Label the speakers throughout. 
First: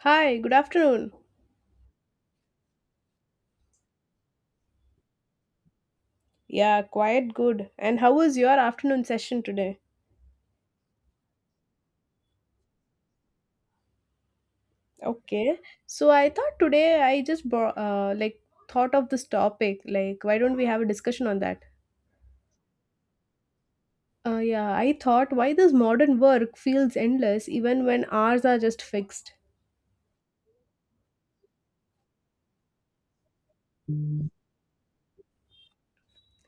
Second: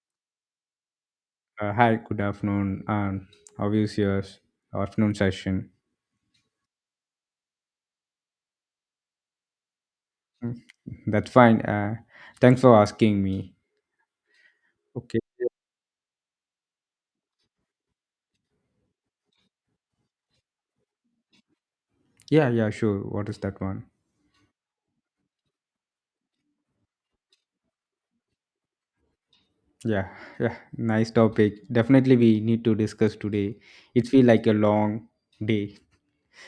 Speaker 1: Hi, good afternoon.
Speaker 2: Hi, good afternoon. How is your afternoon session?
Speaker 1: Yeah, quite good. And how was your afternoon session today?
Speaker 2: Mm, That's fine. Thanks for asking me. Okay.
Speaker 1: Okay. So I thought today I just like thought of this topic. Like, why don't we have a discussion on that?
Speaker 2: Yeah, yeah, sure. What is that one?
Speaker 1: Yeah, I thought why this modern work feels endless even when hours are just fixed.
Speaker 2: Yeah, yeah. Nice topic. Definitely, we need to discuss today. It feel like a long day.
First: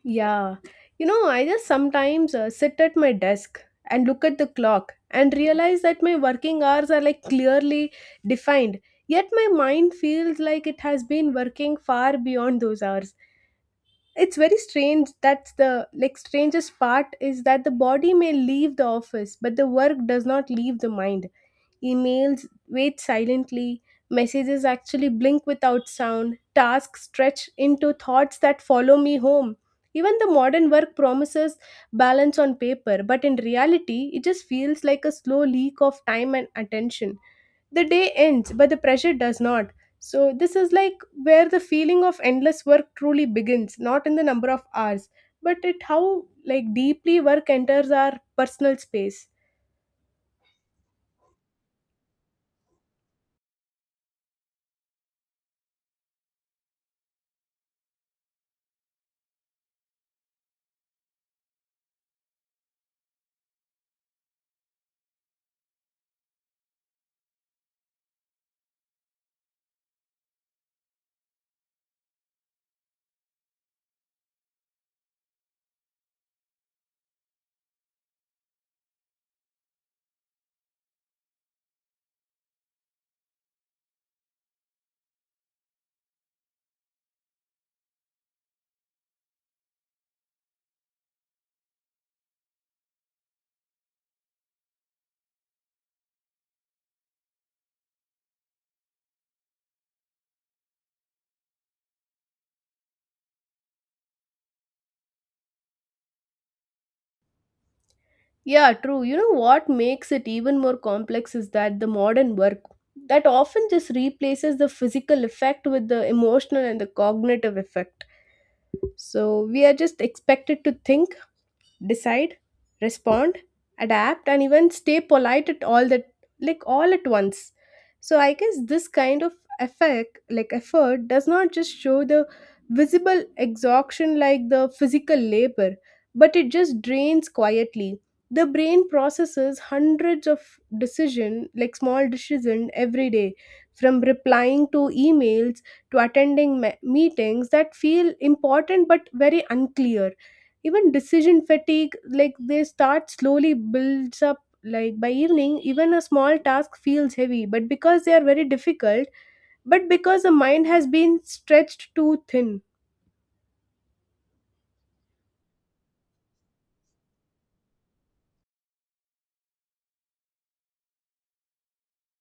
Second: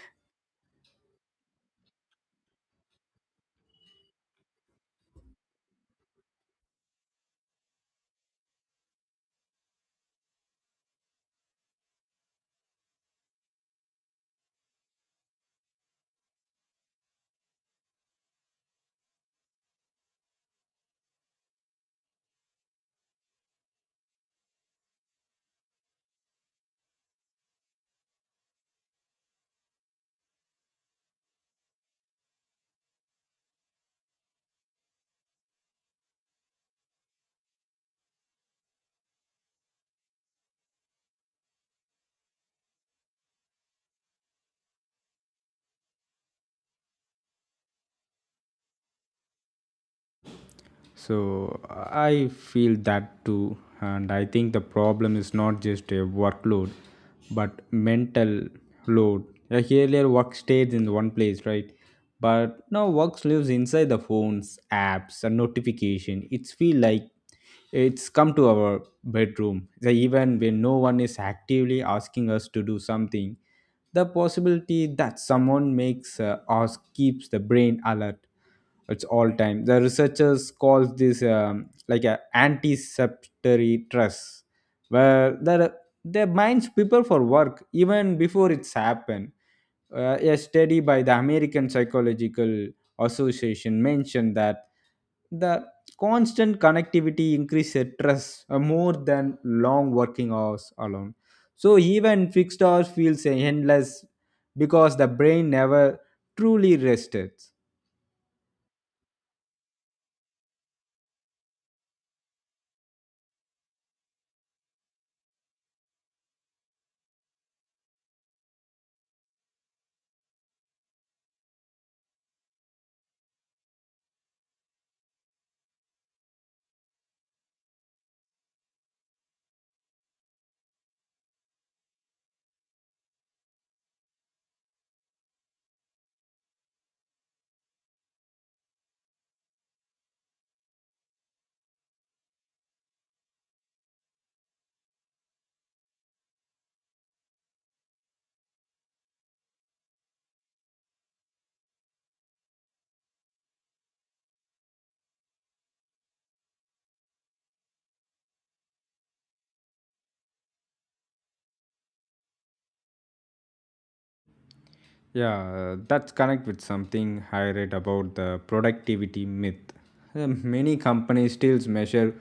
Speaker 1: Yeah. You know, I just sometimes sit at my desk and look at the clock and realize that my working hours are like clearly defined. Yet my mind feels like it has been working far beyond those hours. It's very strange that's the like strangest part is that the body may leave the office, but the work does not leave the mind. Emails wait silently. Messages actually blink without sound. Tasks stretch into thoughts that follow me home. Even the modern work promises balance on paper, but in reality, it just feels like a slow leak of time and attention. The day ends, but the pressure does not. So, this is like where the feeling of endless work truly begins, not in the number of hours, but it how like deeply work enters our personal space.
Speaker 2: So I feel that too, and I think the problem is not just a workload, but mental load. Like earlier, work stayed in one place, right? But now work lives inside the phones, apps, and notification. It's feel like it's come to our bedroom. So even when no one is actively asking us to do something, the possibility that someone makes us keeps the brain alert it's all time. The researchers call this like a anticeptory stress where their minds prepare for work even before it's happened. A study by the american psychological association mentioned that the constant connectivity increases stress more than long working hours alone, so even fixed hours feels endless because the brain never truly rested.
Speaker 1: Yeah, true. You know what makes it even more complex is that the modern work that often just replaces the physical effect with the emotional and the cognitive effect. So we are just expected to think, decide, respond, adapt, and even stay polite at all that like all at once. So I guess this kind of effect like effort does not just show the visible exhaustion like the physical labor, but it just drains quietly. The brain processes hundreds of decision like small decision every day, from replying to emails to attending meetings that feel important but very unclear. Even decision fatigue like they start slowly builds up like by evening, even a small task feels heavy, but because they are very difficult, but because the mind has been stretched too thin.
Speaker 2: Yeah, that's connect with something I read about the productivity myth. Many companies still measure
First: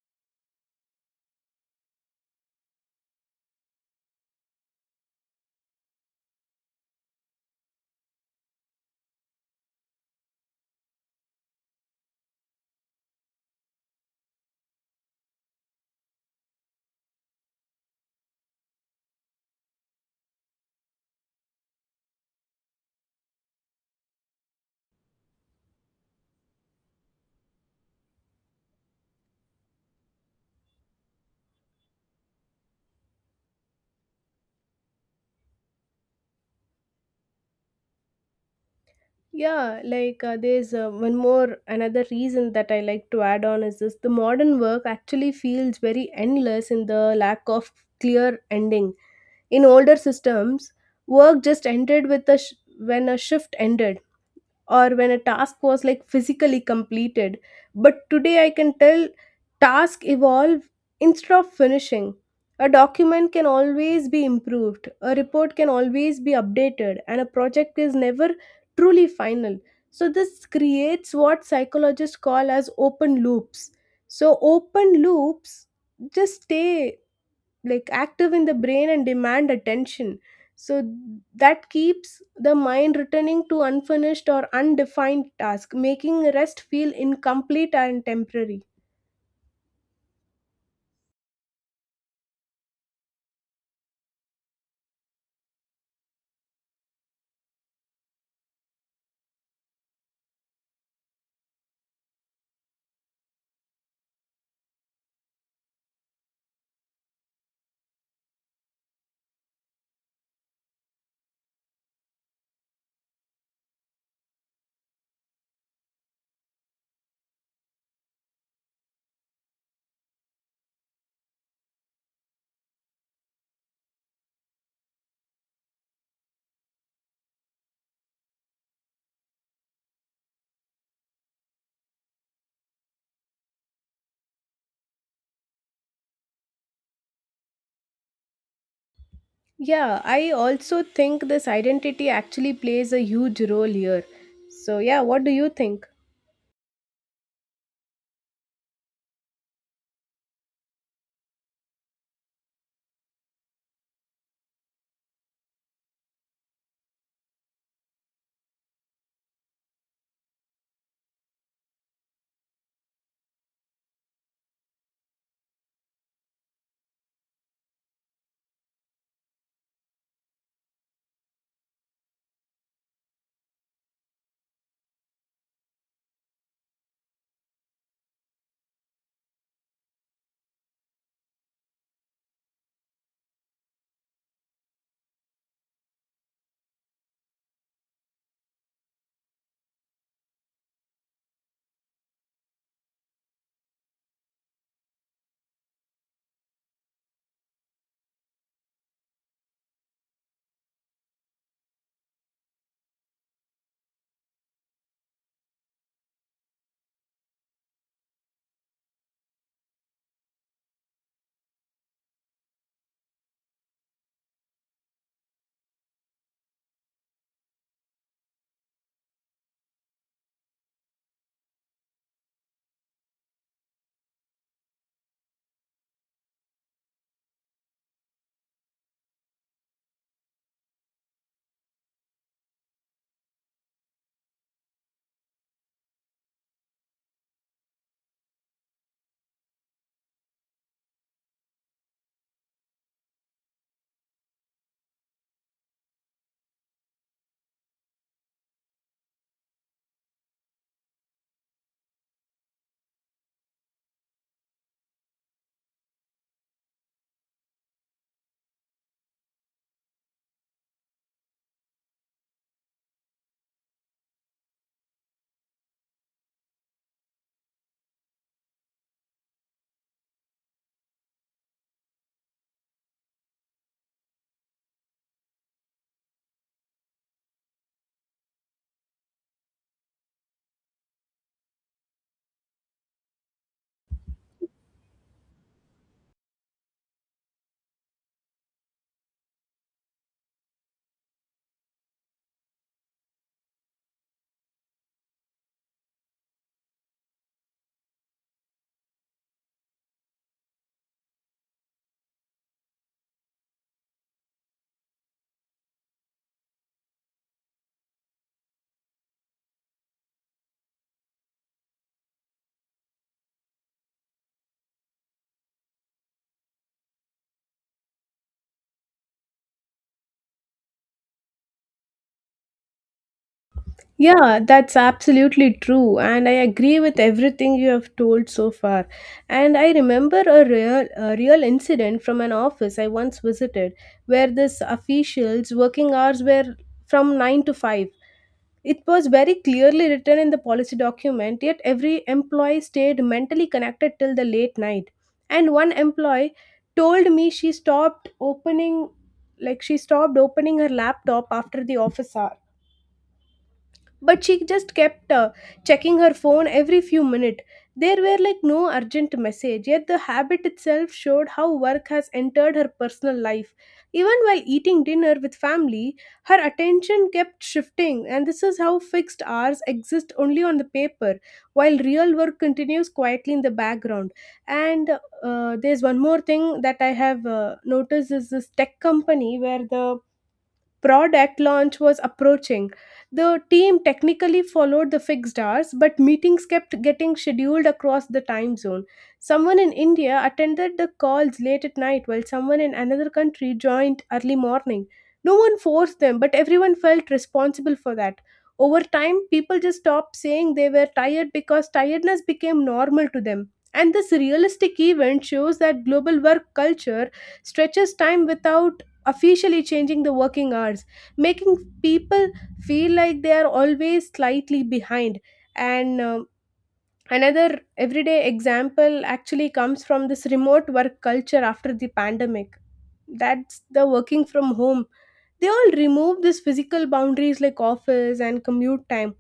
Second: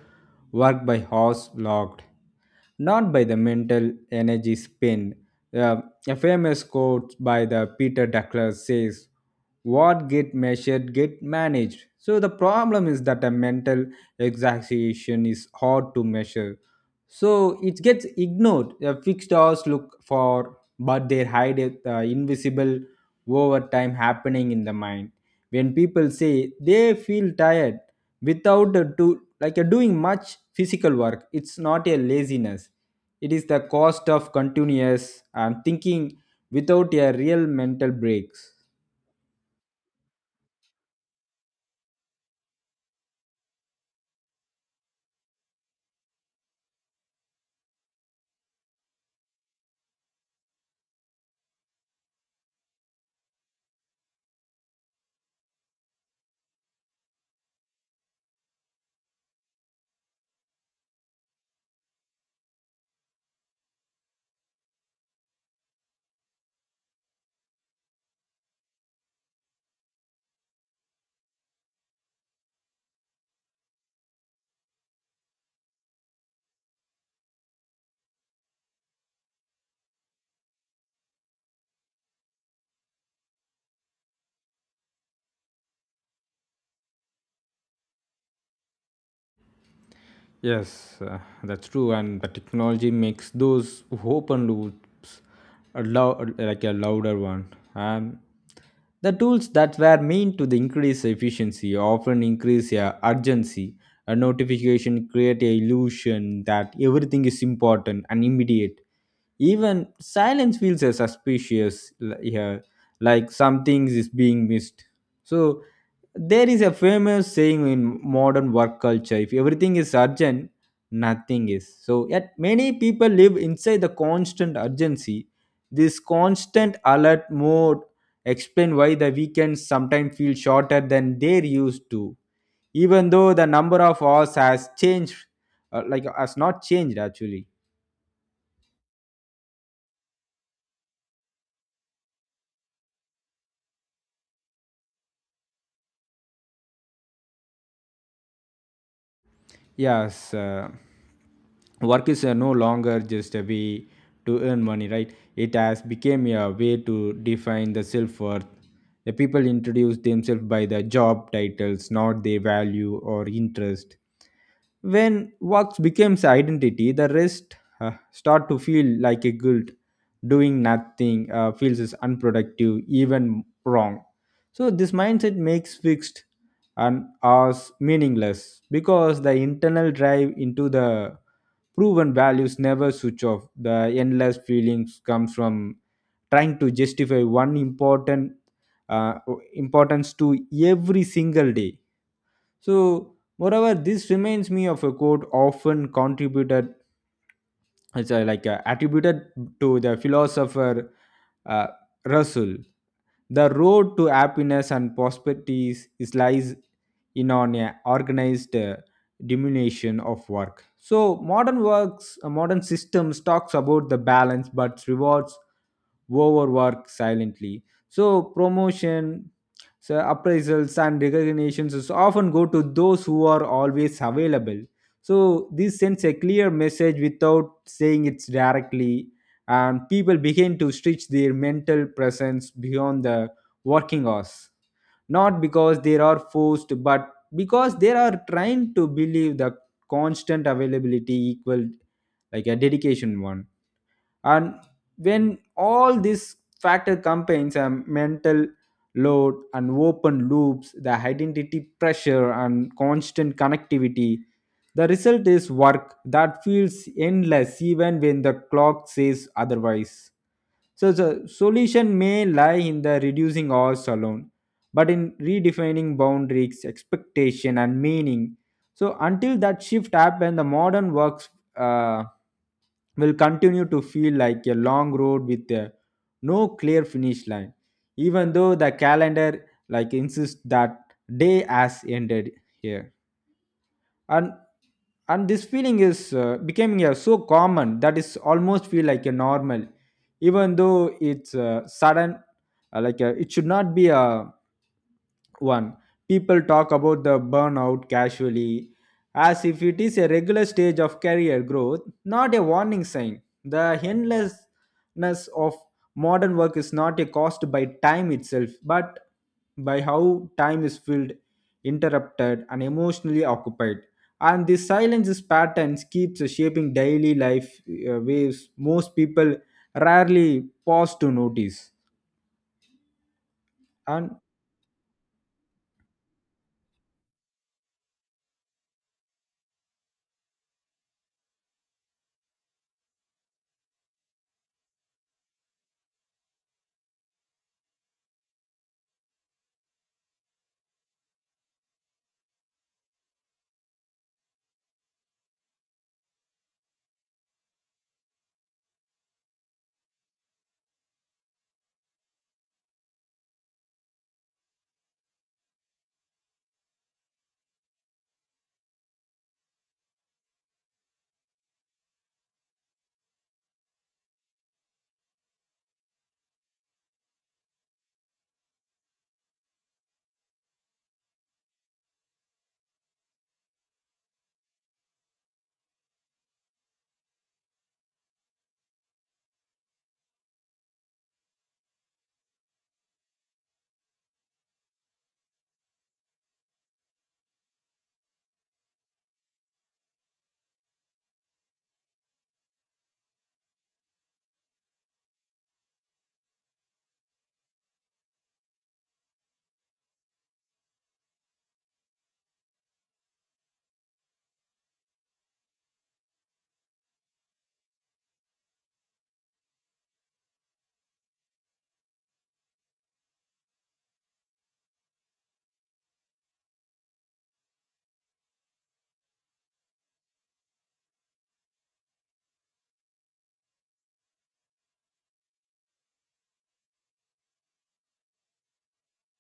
Speaker 2: work by hours logged, not by the mental energy spent. Uh, a famous quote by the Peter Douglas says, "What get measured get managed." So the problem is that a mental exhaustion is hard to measure, so it gets ignored. Fixed hours look for, but they hide it, invisible over time happening in the mind. When people say they feel tired without a do, like a doing much physical work, it's not a laziness, it is the cost of continuous thinking without a real mental breaks.
Speaker 1: Yeah, like there's one more another reason that I like to add on is this, the modern work actually feels very endless in the lack of clear ending. In older systems, work just ended with a when a shift ended or when a task was like physically completed, but today I can tell task evolve instead of finishing. A document can always be improved, a report can always be updated, and a project is never truly final. So this creates what psychologists call as open loops. So open loops just stay like active in the brain and demand attention. So that keeps the mind returning to unfinished or undefined task, making rest feel incomplete and temporary.
Speaker 2: Yes, that's true, and the technology makes those open loops like a louder one. And the tools that were meant to the increase efficiency often increase urgency. A notification create a illusion that everything is important and immediate. Even silence feels suspicious here, like something is being missed. So there is a famous saying in modern work culture: if everything is urgent, nothing is. So yet many people live inside the constant urgency. This constant alert mode explain why the weekends sometimes feel shorter than they're used to, even though the number of hours has changed, like has not changed actually.
Speaker 1: Yeah, I also think this identity actually plays a huge role here. So yeah, what do you think?
Speaker 2: Yes. Work is no longer just a way to earn money, right? It has become a way to define the self-worth. The people introduce themselves by the job titles, not their value or interest. When works becomes identity, the rest start to feel like a guilt. Doing nothing feels is unproductive, even wrong. So this mindset makes fixed and us meaningless because the internal drive into the proven values never switch off. The endless feelings comes from trying to justify one important uh, importance to every single day. So, moreover, this reminds me of a quote often contributed, it's attributed to the philosopher uh, Russell. The road to happiness and prosperity is, lies in an organized diminution of work. So modern works, modern systems talks about the balance but rewards overwork silently. So promotion, so appraisals and recognitions is often go to those who are always available. So this sends a clear message without saying it directly, and people begin to stretch their mental presence beyond the working hours, not because they are forced but because they are trying to believe the constant availability equal like a dedication one. And when all these factor combines a mental load and open loops, the identity pressure and constant connectivity, the result is work that feels endless even when the clock says otherwise. So the solution may lie in the reducing hours alone, but in redefining boundaries, expectation, and meaning. So until that shift happens, the modern work uh, will continue to feel like a long road with no clear finish line, even though the calendar like insists that day has ended here. And and this feeling is becoming so common that is almost feel like a normal, even though it's sudden, it should not be a one. People talk about the burnout casually as if it is a regular stage of career growth, not a warning sign. The endlessness of modern work is not a cost by time itself, but by how time is filled, interrupted and emotionally occupied. And this silence patterns keeps shaping daily life, waves most people rarely pause to notice. And
Speaker 1: Yeah, that's absolutely true, and I agree with everything you have told so far. And I remember a real incident from an office I once visited, where this official's working hours were from 9 to 5. It was very clearly written in the policy document, yet every employee stayed mentally connected till the late night. And one employee told me she stopped opening, like she stopped opening her laptop after the office hour, but she just kept checking her phone every few minutes. There were like no urgent message, yet the habit itself showed how work has entered her personal life. Even while eating dinner with family, her attention kept shifting, and this is how fixed hours exist only on the paper, while real work continues quietly in the background. And there's one more thing that I have noticed is this tech company where the product launch was approaching. The team technically followed the fixed hours, but meetings kept getting scheduled across the time zone. Someone in India attended the calls late at night, while someone in another country joined early morning. No one forced them, but everyone felt responsible for that. Over time, people just stopped saying they were tired because tiredness became normal to them. And this realistic event shows that global work culture stretches time without officially changing the working hours, making people feel like they are always slightly behind. And another everyday example actually comes from this remote work culture after the pandemic. That's the working from home. They all remove these physical boundaries like office and commute time.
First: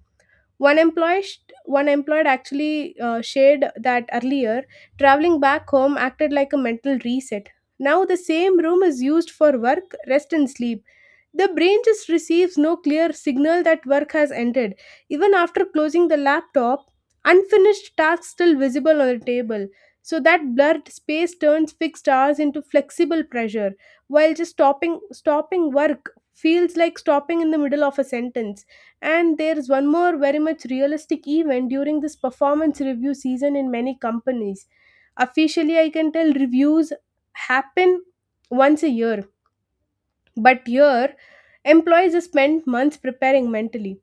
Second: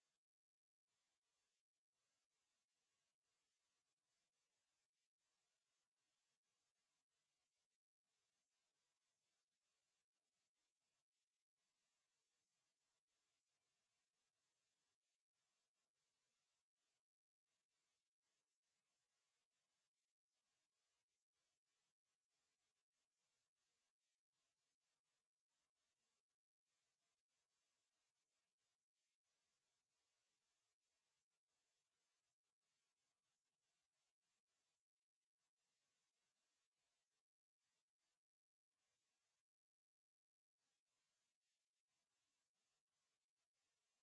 Speaker 1: One employee, one employed actually shared that earlier, traveling back home acted like a mental reset. Now the same room is used for work, rest, and sleep. The brain just receives no clear signal that work has ended. Even after closing the laptop, unfinished tasks still visible on the table. So that blurred space turns fixed hours into flexible pressure, while just stopping work feels like stopping in the middle of a sentence. And there's one more very much realistic event during this performance review season in many companies. Officially, I can tell reviews happen once a year, but here employees spend months preparing mentally.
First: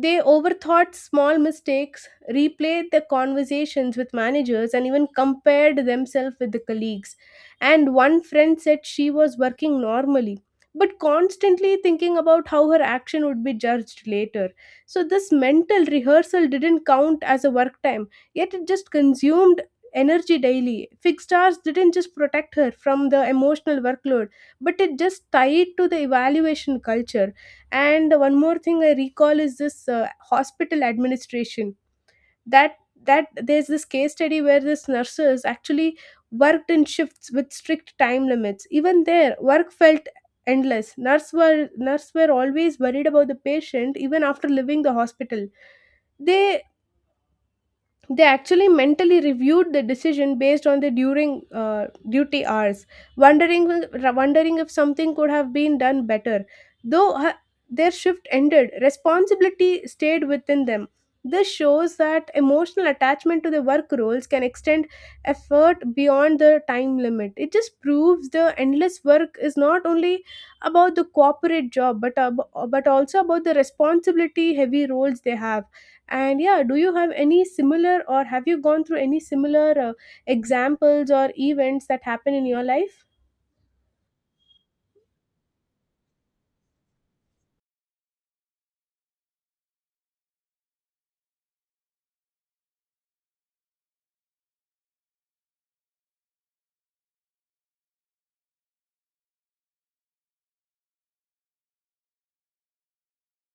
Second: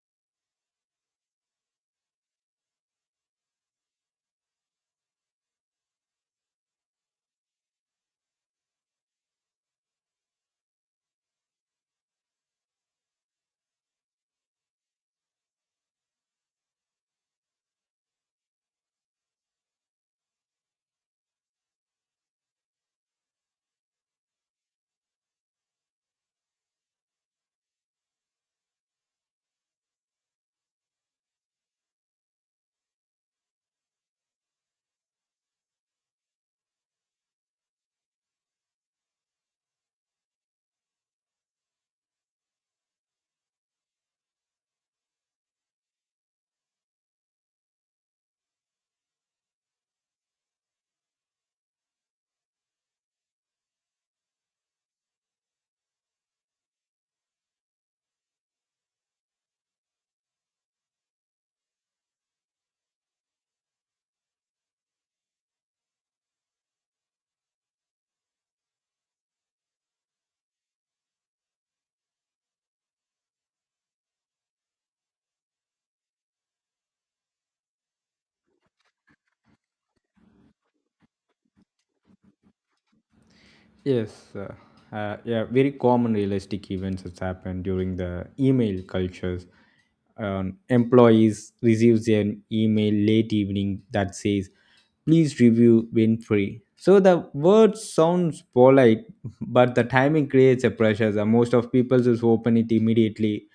Speaker 1: They overthought small mistakes, replayed the conversations with managers, and even compared themselves with the colleagues. And one friend said she was working normally, but constantly thinking about how her action would be judged later. So, this mental rehearsal didn't count as a work time, yet it just consumed energy daily. Fixed hours didn't just protect her from the emotional workload, but it just tied to the evaluation culture. And one more thing I recall is this hospital administration, that that there's this case study where this nurses actually worked in shifts with strict time limits, even their work felt endless. Nurse were always worried about the patient even after leaving the hospital. They they actually mentally reviewed the decision based on the during duty hours, wondering wondering if something could have been done better. Though their shift ended, responsibility stayed within them. This shows that emotional attachment to the work roles can extend effort beyond the time limit. It just proves the endless work is not only about the corporate job, but but also about the responsibility heavy roles they have. And yeah, do you have any similar or have you gone through any similar examples or events that happen in your life?
Speaker 2: yes, yeah, very common realistic events that's happened during the email cultures. Employees receives an email late evening that says, "Please review when free." So the word sounds polite, but the timing creates a pressure. The most of people just open it immediately,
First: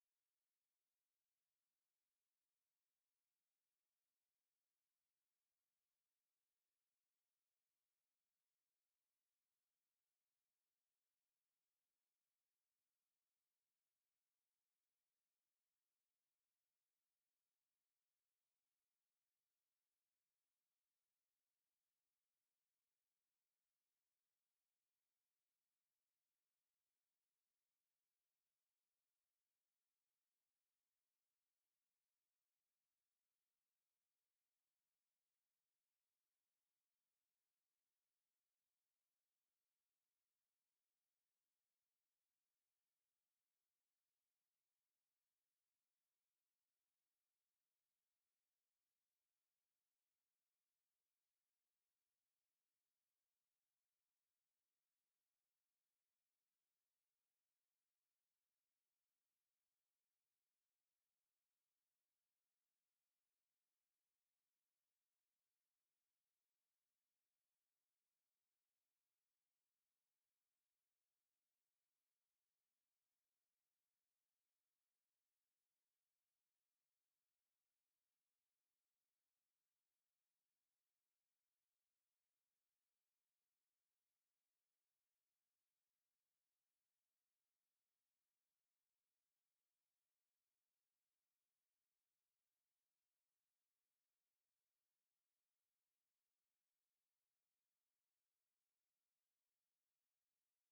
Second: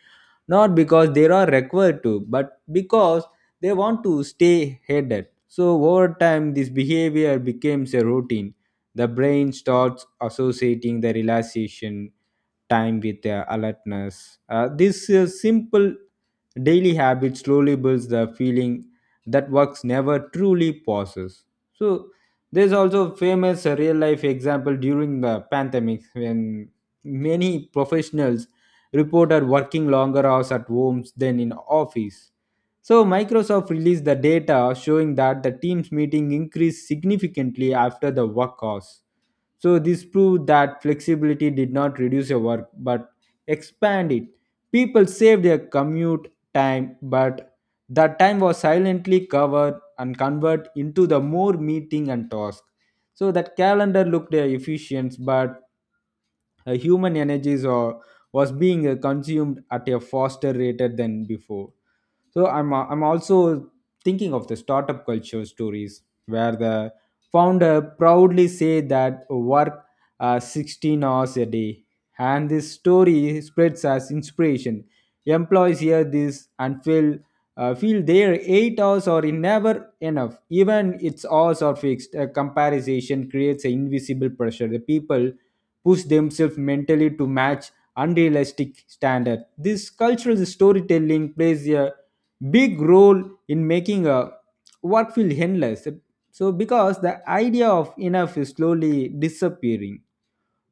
Speaker 2: not because they are required to, but because they want to stay headed. So over time, this behavior becomes a routine. The brain starts associating the relaxation time with alertness. This simple daily habit slowly builds the feeling that works never truly pauses. So there's also famous real life example during the pandemic when many professionals reported working longer hours at homes than in office. So Microsoft released the data showing that the team's meeting increased significantly after the work hours. So this proved that flexibility did not reduce your work but expand it. People saved their commute time, but that time was silently covered and converted into the more meeting and task. So that calendar looked efficient, but human energies or was being consumed at a faster rate than before. So I'm also thinking of the startup culture stories where the founder proudly say that work 16 hours a day, and this story spreads as inspiration. Employees hear this and feel their 8 hours are never enough. Even its odds are fixed, a comparison creates an invisible pressure. The people push themselves mentally to match unrealistic standard. This cultural storytelling plays a big role in making a work feel endless, so because the idea of enough is slowly disappearing.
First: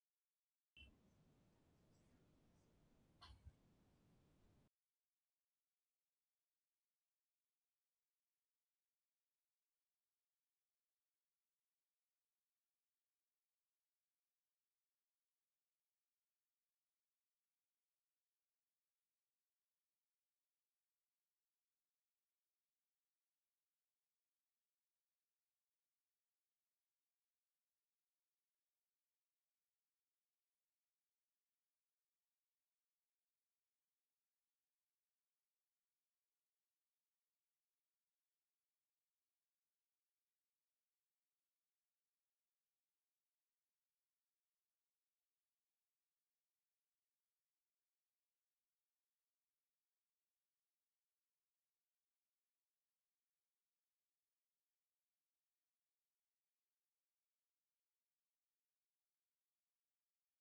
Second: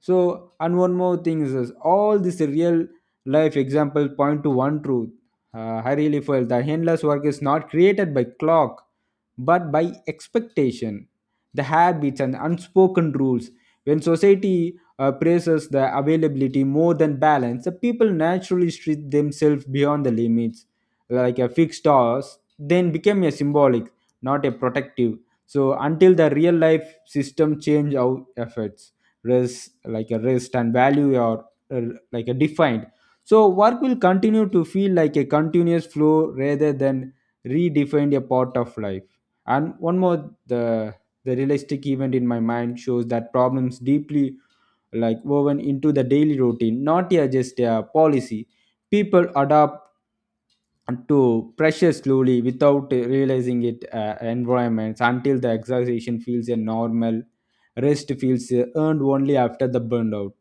Speaker 2: So, and one more thing is this, all these real life examples point to one truth. I really felt that endless work is not created by clock, but by expectation, the habits and unspoken rules. When society praises the availability more than balance, the people naturally stretch themselves beyond the limits. Like a fixed hours, then became a symbolic, not a protective. So until the real life system change our efforts rest, like a rest and value are uh, like a defined, so work will continue to feel like a continuous flow rather than redefined a part of life. And one more, the realistic event in my mind shows that problems deeply like woven into the daily routine, not yeah, just a policy. People adapt to pressure slowly without realizing it, environments, until the exhaustion feels a normal, rest feels earned only after the burnout.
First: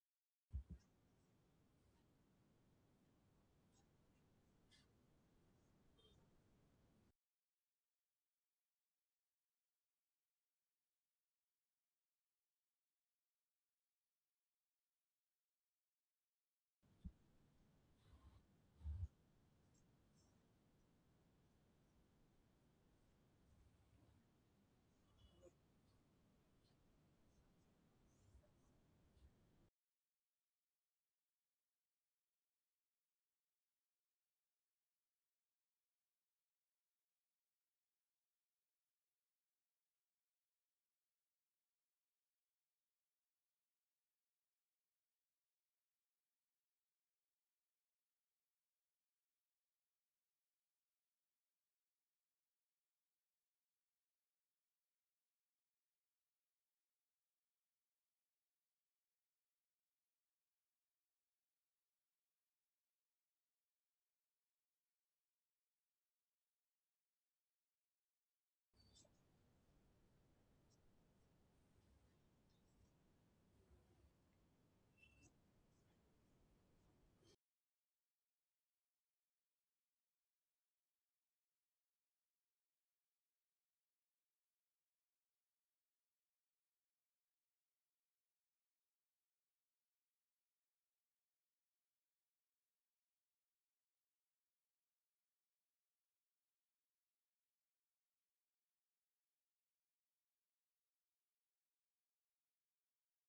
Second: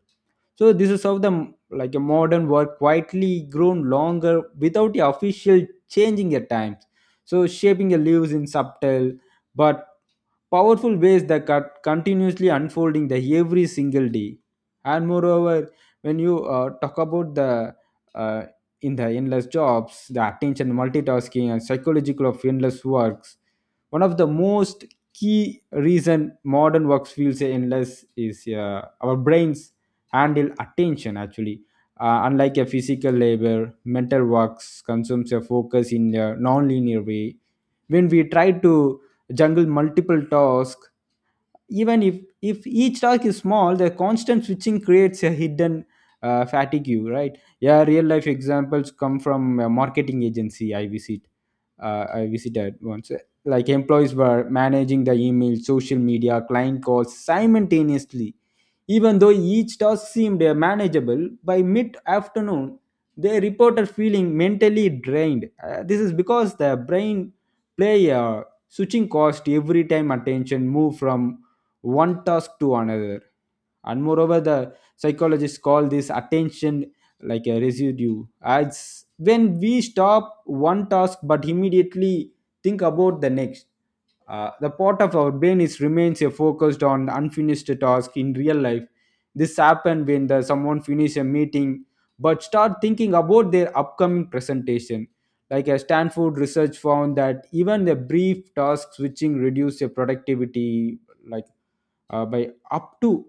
Speaker 2: So this is how the like a modern work quietly grown longer without the official changing at times. So shaping the leaves in subtle but powerful ways that are continuously unfolding the every single day. And moreover, when you talk about the uh, in the endless jobs, the attention, multitasking, and psychological of endless works, one of the most key reason modern works feels endless is our brains handle attention actually unlike a physical labor. Mental works consumes a focus in a non-linear way. When we try to juggle multiple tasks, even if each task is small, the constant switching creates a hidden fatigue, right? Yeah, real life examples come from a marketing agency I visited once. Like employees were managing the email, social media, client calls simultaneously. Even though each task seemed manageable, by mid afternoon, they reported feeling mentally drained. This is because the brain play a switching cost every time attention move from one task to another. And moreover, the psychologists call this attention like a residue. As when we stop one task but immediately think about the next the part of our brain is remains focused on unfinished task in real life. This happen when the, someone finish a meeting but start thinking about their upcoming presentation. Like a Stanford research found that even a brief task switching reduce your productivity like by up to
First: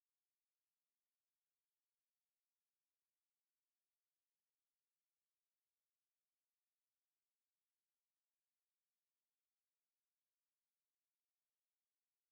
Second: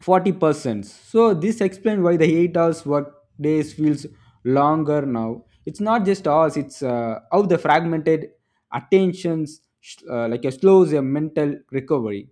Speaker 2: 40%. So this explains why the 8 hours work days feels longer now. It's not just us, it's how the fragmented attentions like a slows a mental recovery.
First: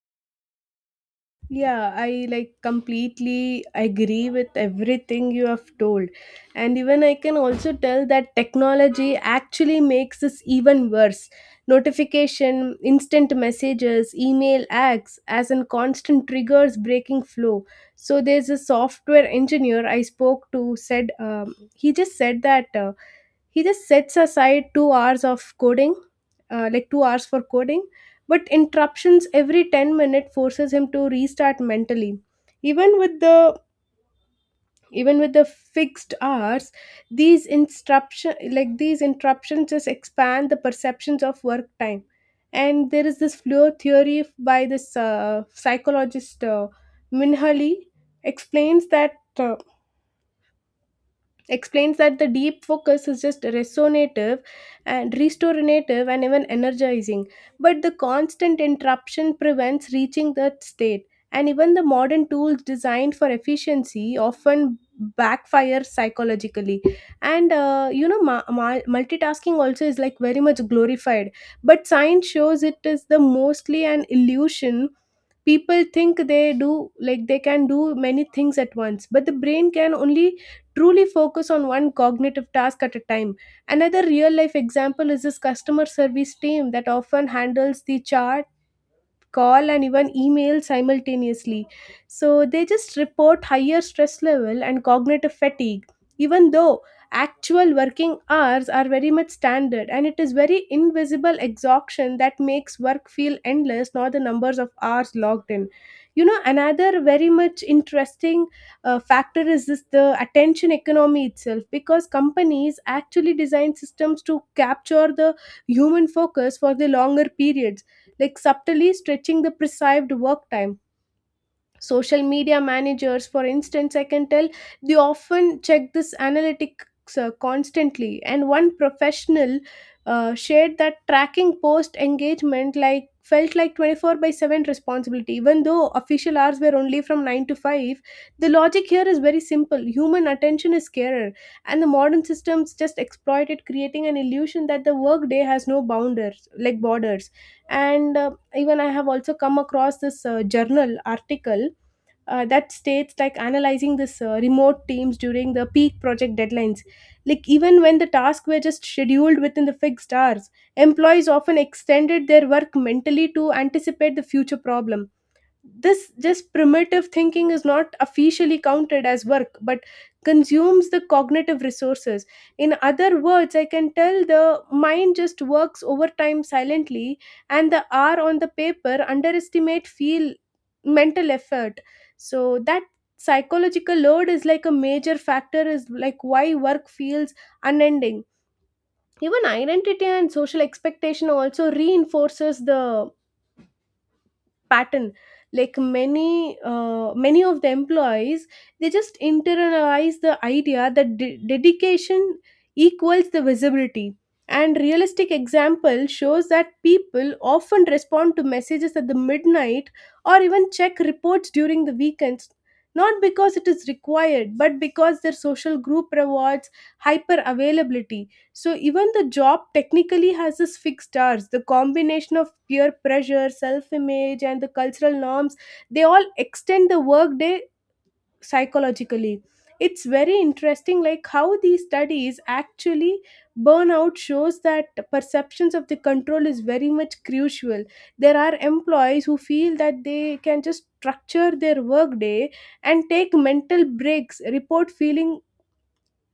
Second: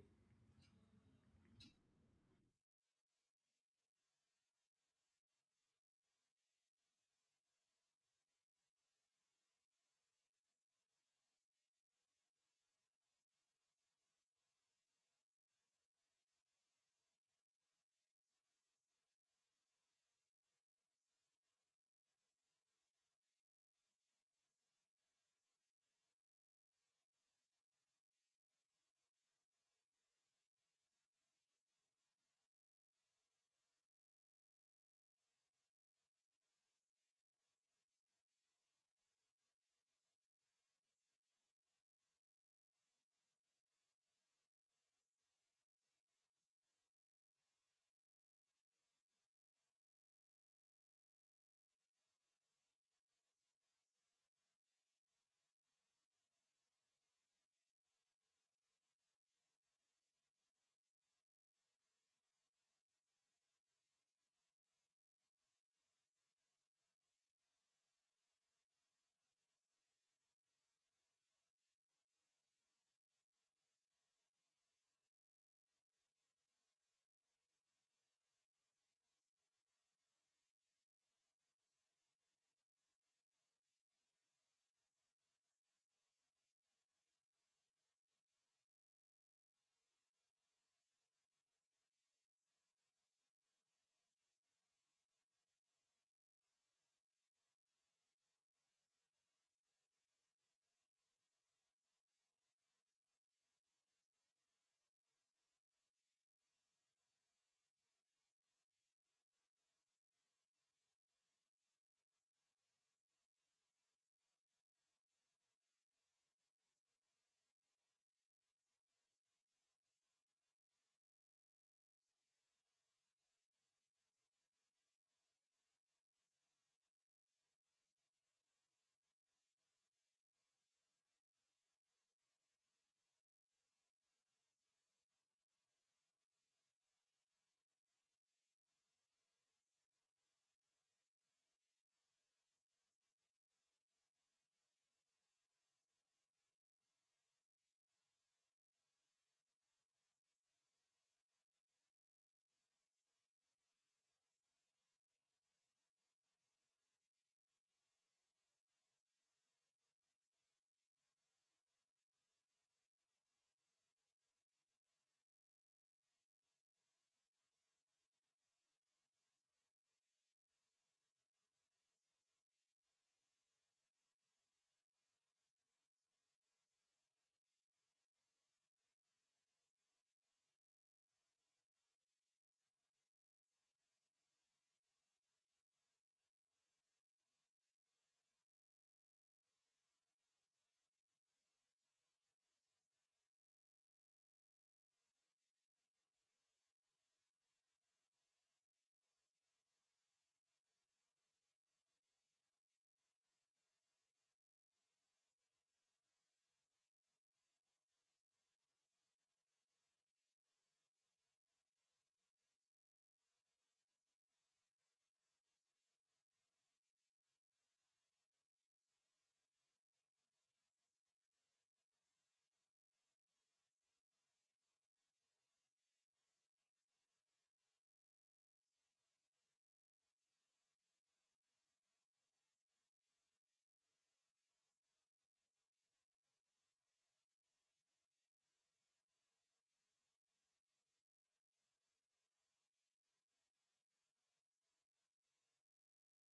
Speaker 1: Yeah, I like completely agree with everything you have told. And even I can also tell that technology actually makes this even worse. Notification, instant messages, email acts as in constant triggers breaking flow. So there's a software engineer I spoke to said he just said that he just sets aside 2 hours of coding like 2 hours for coding, but interruptions every 10 minutes forces him to restart mentally. Even with the even with the fixed hours, these interruption like these interruptions just expand the perceptions of work time. And there is this flow theory by this psychologist minhali explains that uh, explains that the deep focus is just resonative and restorative and even energizing, but the constant interruption prevents reaching that state. And even the modern tools designed for efficiency often backfire psychologically. And you know, multitasking also is like very much glorified, but science shows it is the mostly an illusion. People think they do like they can do many things at once, but the brain can only truly focus on one cognitive task at a time. Another real life example is this customer service team that often handles the char call and even email simultaneously. So they just report higher stress level and cognitive fatigue, even though actual working hours are very much standard. And it is very invisible exhaustion that makes work feel endless, not the numbers of hours logged in. You know, another very much interesting factor is this the attention economy itself, because companies actually design systems to capture the human focus for the longer periods, like subtly stretching the prescribed work time. Social media managers, for instance, I can tell, they often check this analytics constantly. And one professional shared that tracking post engagement like felt like 24 by 7 responsibility, even though official hours were only from 9 to 5. The logic here is very simple, human attention is scarce, and the modern systems just exploit it, creating an illusion that the workday has no bounders like borders. And even I have also come across this journal article that states like analyzing this remote teams during the peak project deadlines, like even when the tasks were just scheduled within the fixed hours, employees often extended their work mentally to anticipate the future problem. This just primitive thinking is not officially counted as work but consumes the cognitive resources. In other words, I can tell the mind just works overtime silently, and the r on the paper underestimate feel mental effort. So that psychological load is like a major factor is like why work feels unending. Even identity and social expectation also reinforces the pattern. Like many many of the employees, they just internalize the idea that dedication equals the visibility. And realistic example shows that people often respond to messages at the midnight or even check reports during the weekends, not because it is required but because their social group rewards hyper availability. So even the job technically has its fixed hours, the combination of peer pressure, self-image, and the cultural norms, they all extend the workday psychologically. It's very interesting like how these studies actually burnout shows that perceptions of the control is very much crucial. There are employees who feel that they can just structure their workday and take mental breaks, report feeling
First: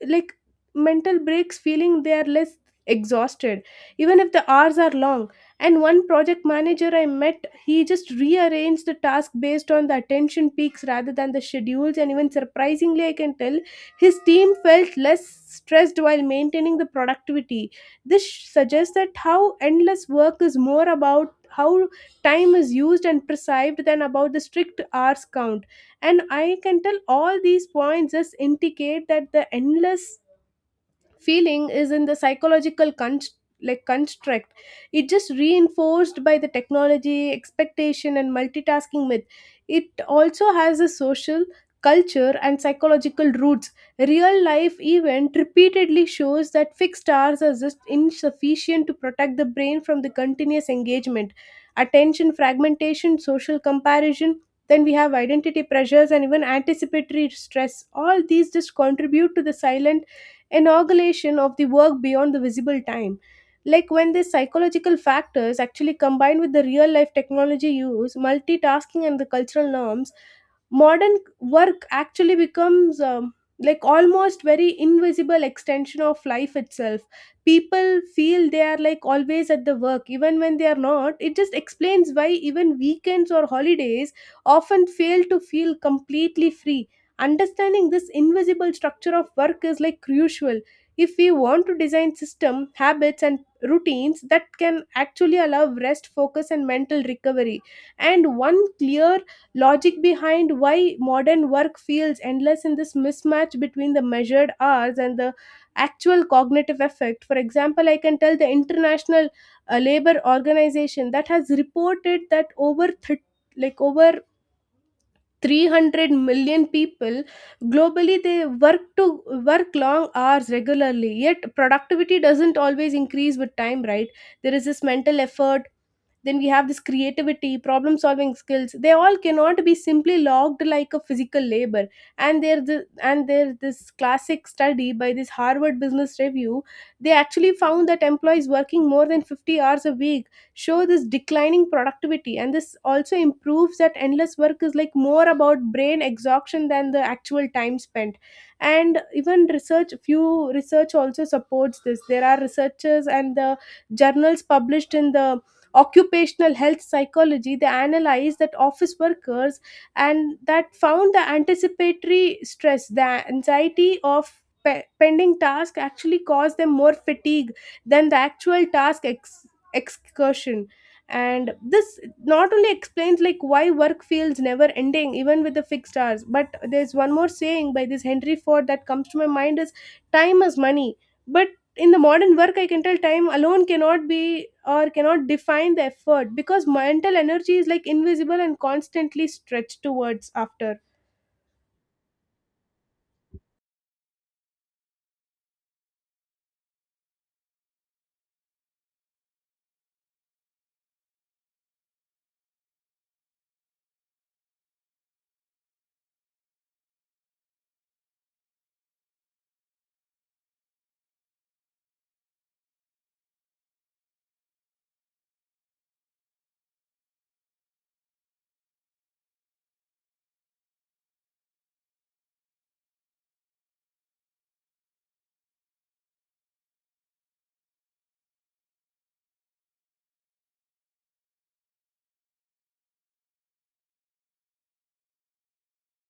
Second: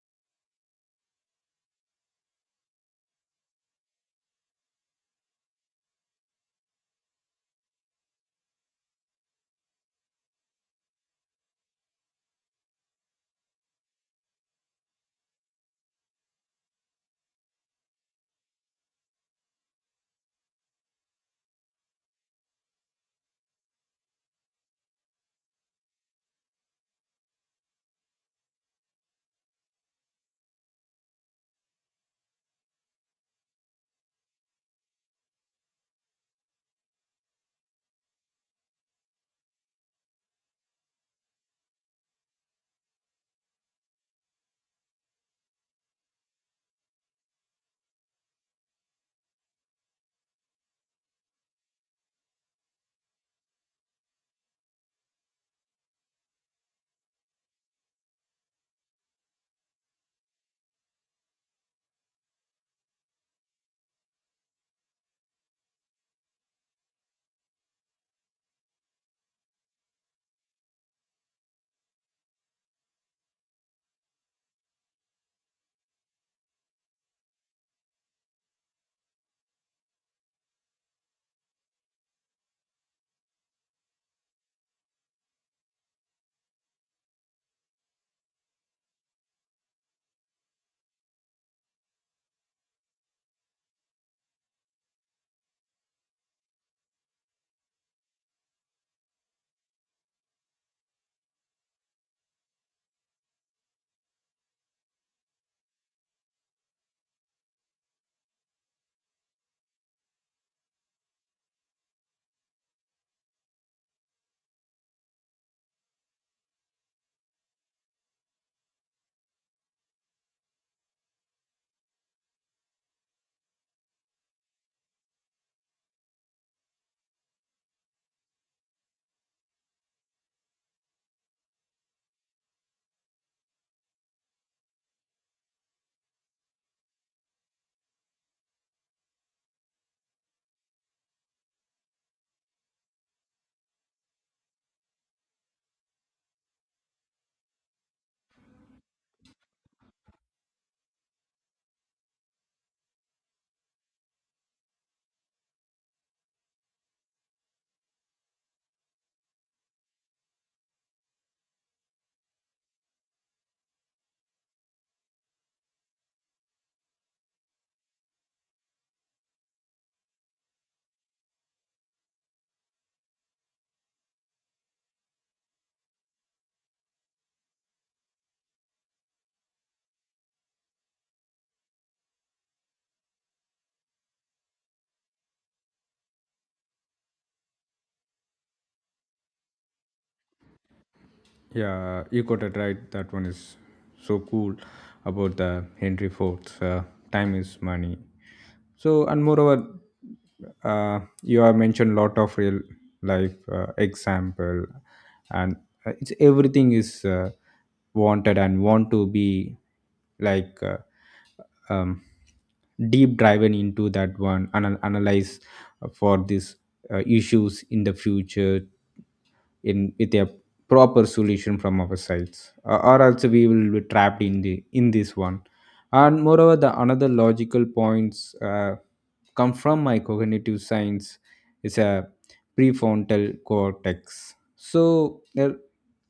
Speaker 1: like mental breaks, feeling they are less exhausted even if the hours are long. And one project manager I met, he just rearranged the task based on the attention peaks rather than the schedules, and even surprisingly, I can tell his team felt less stressed while maintaining the productivity. This suggests that how endless work is more about how time is used and perceived than about the strict hours count. And I can tell all these points just indicate that the endless feeling is in the psychological like construct. It just reinforced by the technology expectation and multitasking myth. It also has a social culture and psychological roots. Real life event repeatedly shows that fixed hours are just insufficient to protect the brain from the continuous engagement. Attention fragmentation, social comparison, then we have identity pressures and even anticipatory stress, all these just contribute to the silent inauguration of the work beyond the visible time. Like when these psychological factors actually combine with the real life technology use, multitasking, and the cultural norms, modern work actually becomes like almost very invisible extension of life itself. People feel they are like always at the work even when they are not. It just explains why even weekends or holidays often fail to feel completely free. Understanding this invisible structure of work is like crucial if we want to design system habits and routines that can actually allow rest focus and mental recovery. And one clear logic behind why modern work feels endless in this mismatch between the measured hours and the actual cognitive effect. For example, I can tell the international labor organization that has reported that like over 300 million people globally, they work to work long hours regularly, yet productivity doesn't always increase with time, right? There is this mental effort, then we have this creativity problem solving skills, they all cannot be simply logged like a physical labor. And and there's this classic study by this Harvard Business Review. They actually found that employees working more than 50 hours a week show this declining productivity, and this also improves that endless work is like more about brain exhaustion than the actual time spent. And even research, few research also supports this. There are researchers and the journals published in the occupational health psychology, they analyzed that office workers and that found the anticipatory stress, the anxiety of pending task actually caused them more fatigue than the actual task excursion. And this not only explains like why work feels never ending even with the fixed hours, but there's one more saying by this Henry Ford that comes to my mind is time is money. But in the modern work, I can tell time alone cannot be or cannot define the effort because mental energy is like invisible and constantly stretched towards after.
Speaker 2: Yeah, you got it right. That one is so cool about the Henry Ford's time is money. So, and moreover, you have mentioned lot of real life example, and it's everything is wanted and want to be like um, deep driven into that one, and analyze for these issues in the future in with a proper solution from our sides or else we will be trapped in the in this one, and moreover the another logical points come from my cognitive science is a prefrontal cortex, so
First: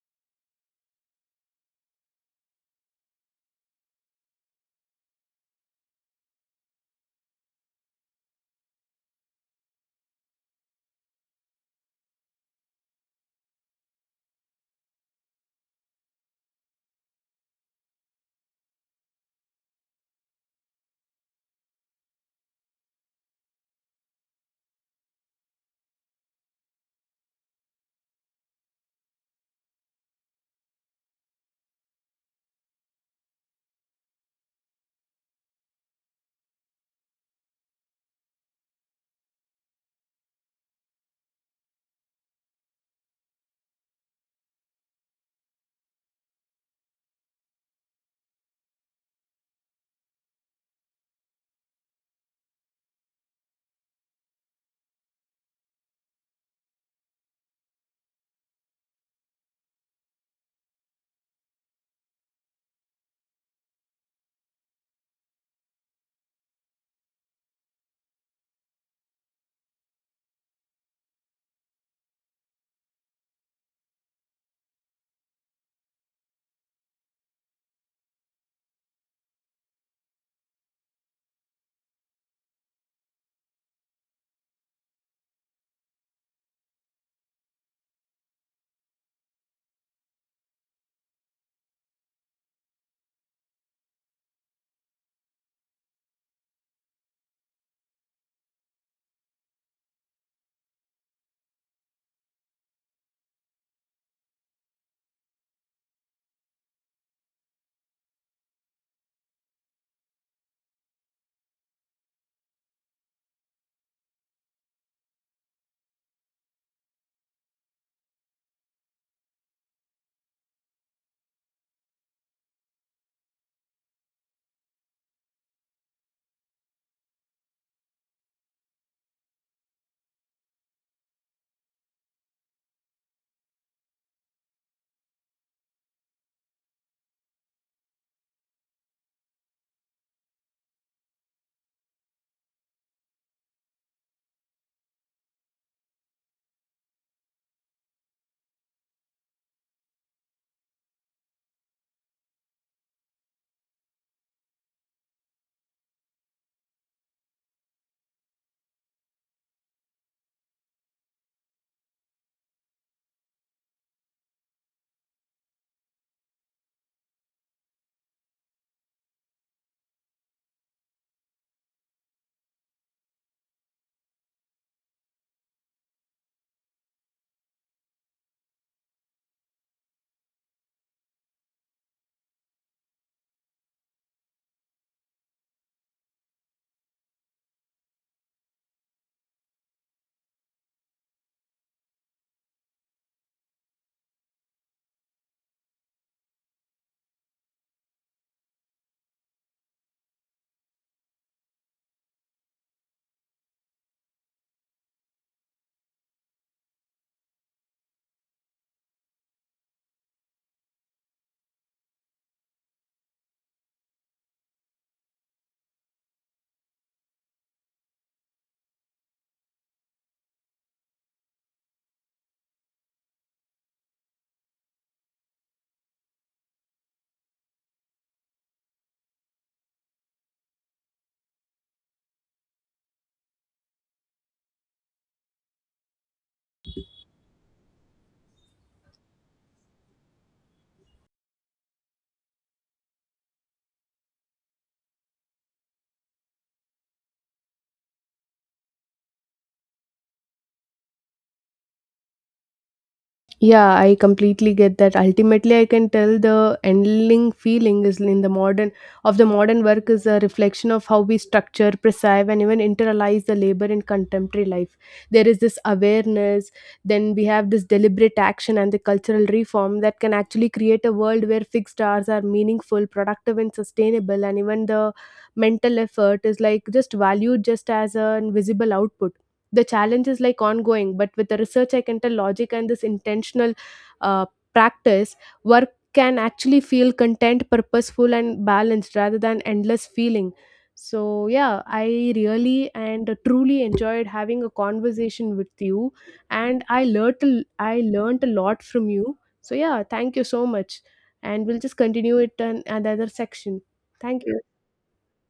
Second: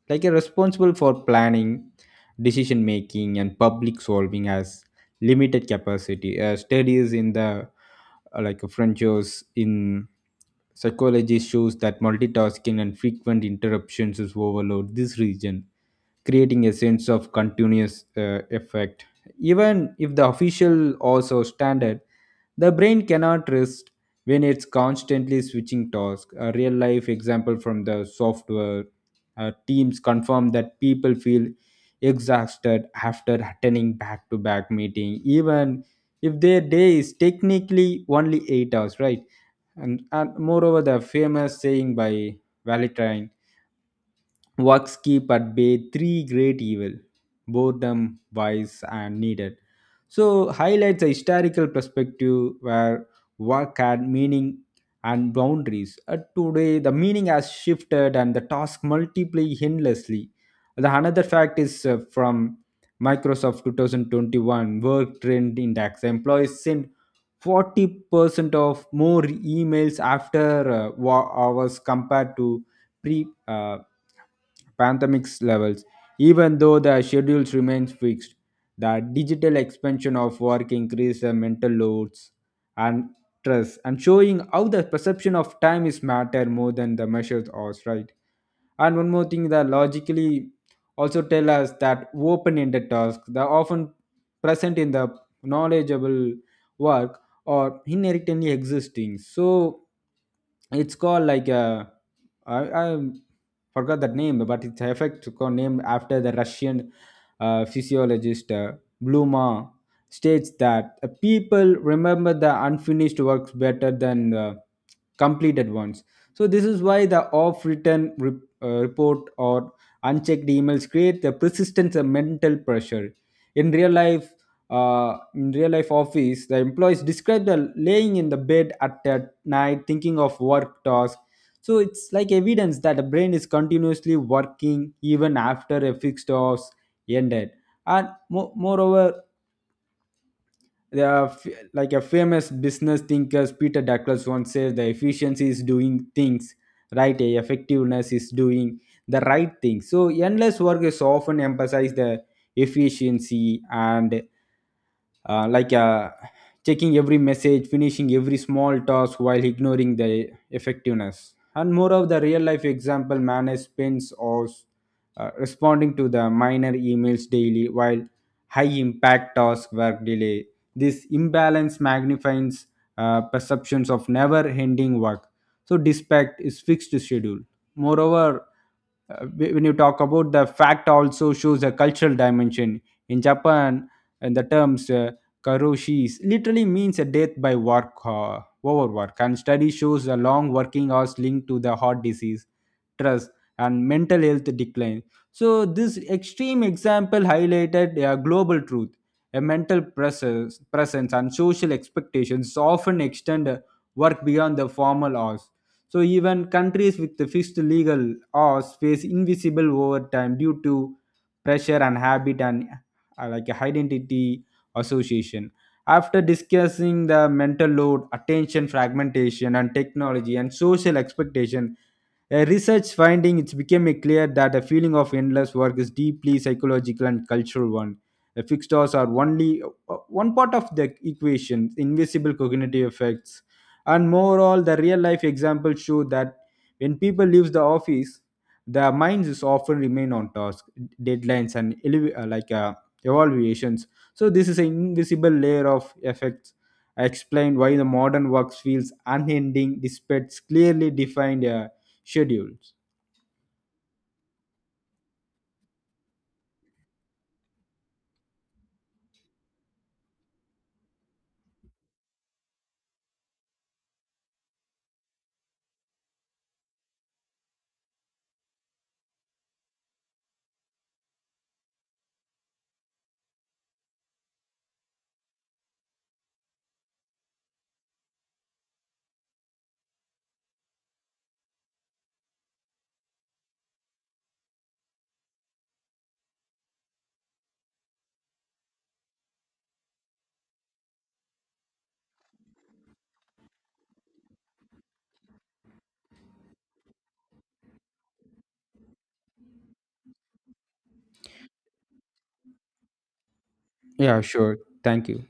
Speaker 2: like a responsible for planning, decision making and public solving has limited capacity. Uh, studies in the like Frenchos in Psychology shows that multitasking and frequent interruptions is overload this region, creating a sense of continuous effect. Even if the official also standard, the brain cannot rest when it's constantly switching tasks. A real life example from the software teams confirm that people feel exhausted after attending back to back meeting, even if their day is technically only 8 hours, right? And moreover the famous saying by valentine, works keep at bay three great evil, boredom, vice, and needed. So highlights a historical perspective where work had meaning and boundaries. Today, the meaning has shifted and the task multiply endlessly. The another fact is from Microsoft 2021 work trend index. Employees send 40% of more emails after hours compared to pre pandemic levels, even though the schedules remains fixed. The digital expansion of work increased the mental loads and stress, and showing how the perception of time is matter more than the measures are, right? And one more thing that logically also tell us that open-ended tasks that are often present in the knowledgeable work or inherently existing. So it's called like a I forgot that name, but it's effect named after the Russian physiologist Bluma, states that people remember the unfinished works better than the completed ones. So this is why the off-written report or unchecked emails create the persistence and mental pressure. In real life, in real life office, the employees describe the laying in the bed at night thinking of work tasks, so it's like evidence that the brain is continuously working even after a fixed hours ended. And moreover, the, uh, f- like a famous business thinkers Peter Douglas once says, the efficiency is doing things right, eh, effectiveness is doing the right thing. So endless work is often emphasized the efficiency and uh, like uh, checking every message, finishing every small task while ignoring the effectiveness. And more of the real life example, manage spends or responding to the minor emails daily while high impact task work delay. This imbalance magnifies perceptions of never ending work. So, dispatch is fixed schedule. Moreover, uh, when you talk about the fact also shows a cultural dimension in japan, and the terms karoshis literally means a death by work overwork, and study shows the long working hours linked to the heart disease, stress and mental health decline. So this extreme example highlighted a global truth, a mental presence, presence and social expectations often extend work beyond the formal hours. So even countries with the fixed legal hours face invisible overtime due to pressure and habit and like identity association. After discussing the mental load, attention fragmentation, and technology and social expectation, a research finding it's became clear that the feeling of endless work is deeply psychological and cultural one. The fixed hours are only one part of the equation, invisible cognitive effects, and moreover the real life examples show that when people leave the office, their minds is often remain on task deadlines and evaluations. So this is an invisible layer of effects. I explained why the modern work feels unending despite clearly defined schedules.
Speaker 1: Yeah, I completely get that. Ultimately, I can tell the ending feeling is in the modern of the modern work is a reflection of how we structure, preserve, and even internalize the labor in contemporary life. There is this awareness, then we have this deliberate action and the cultural reform that can actually create a world where fixed hours are meaningful, productive, and sustainable, and even the mental effort is like just valued just as an visible output. The challenge is like ongoing, but with the research, I can tell logic and this intentional uh, practice, work can actually feel content purposeful and balanced rather than endless feeling. So yeah, I really and truly enjoyed having a conversation with you, and I learnt a lot from you. So yeah, thank you so much. And we'll just continue it in another section.
Speaker 2: Yeah,
Speaker 1: Thank you.
Speaker 2: sure. Thank you.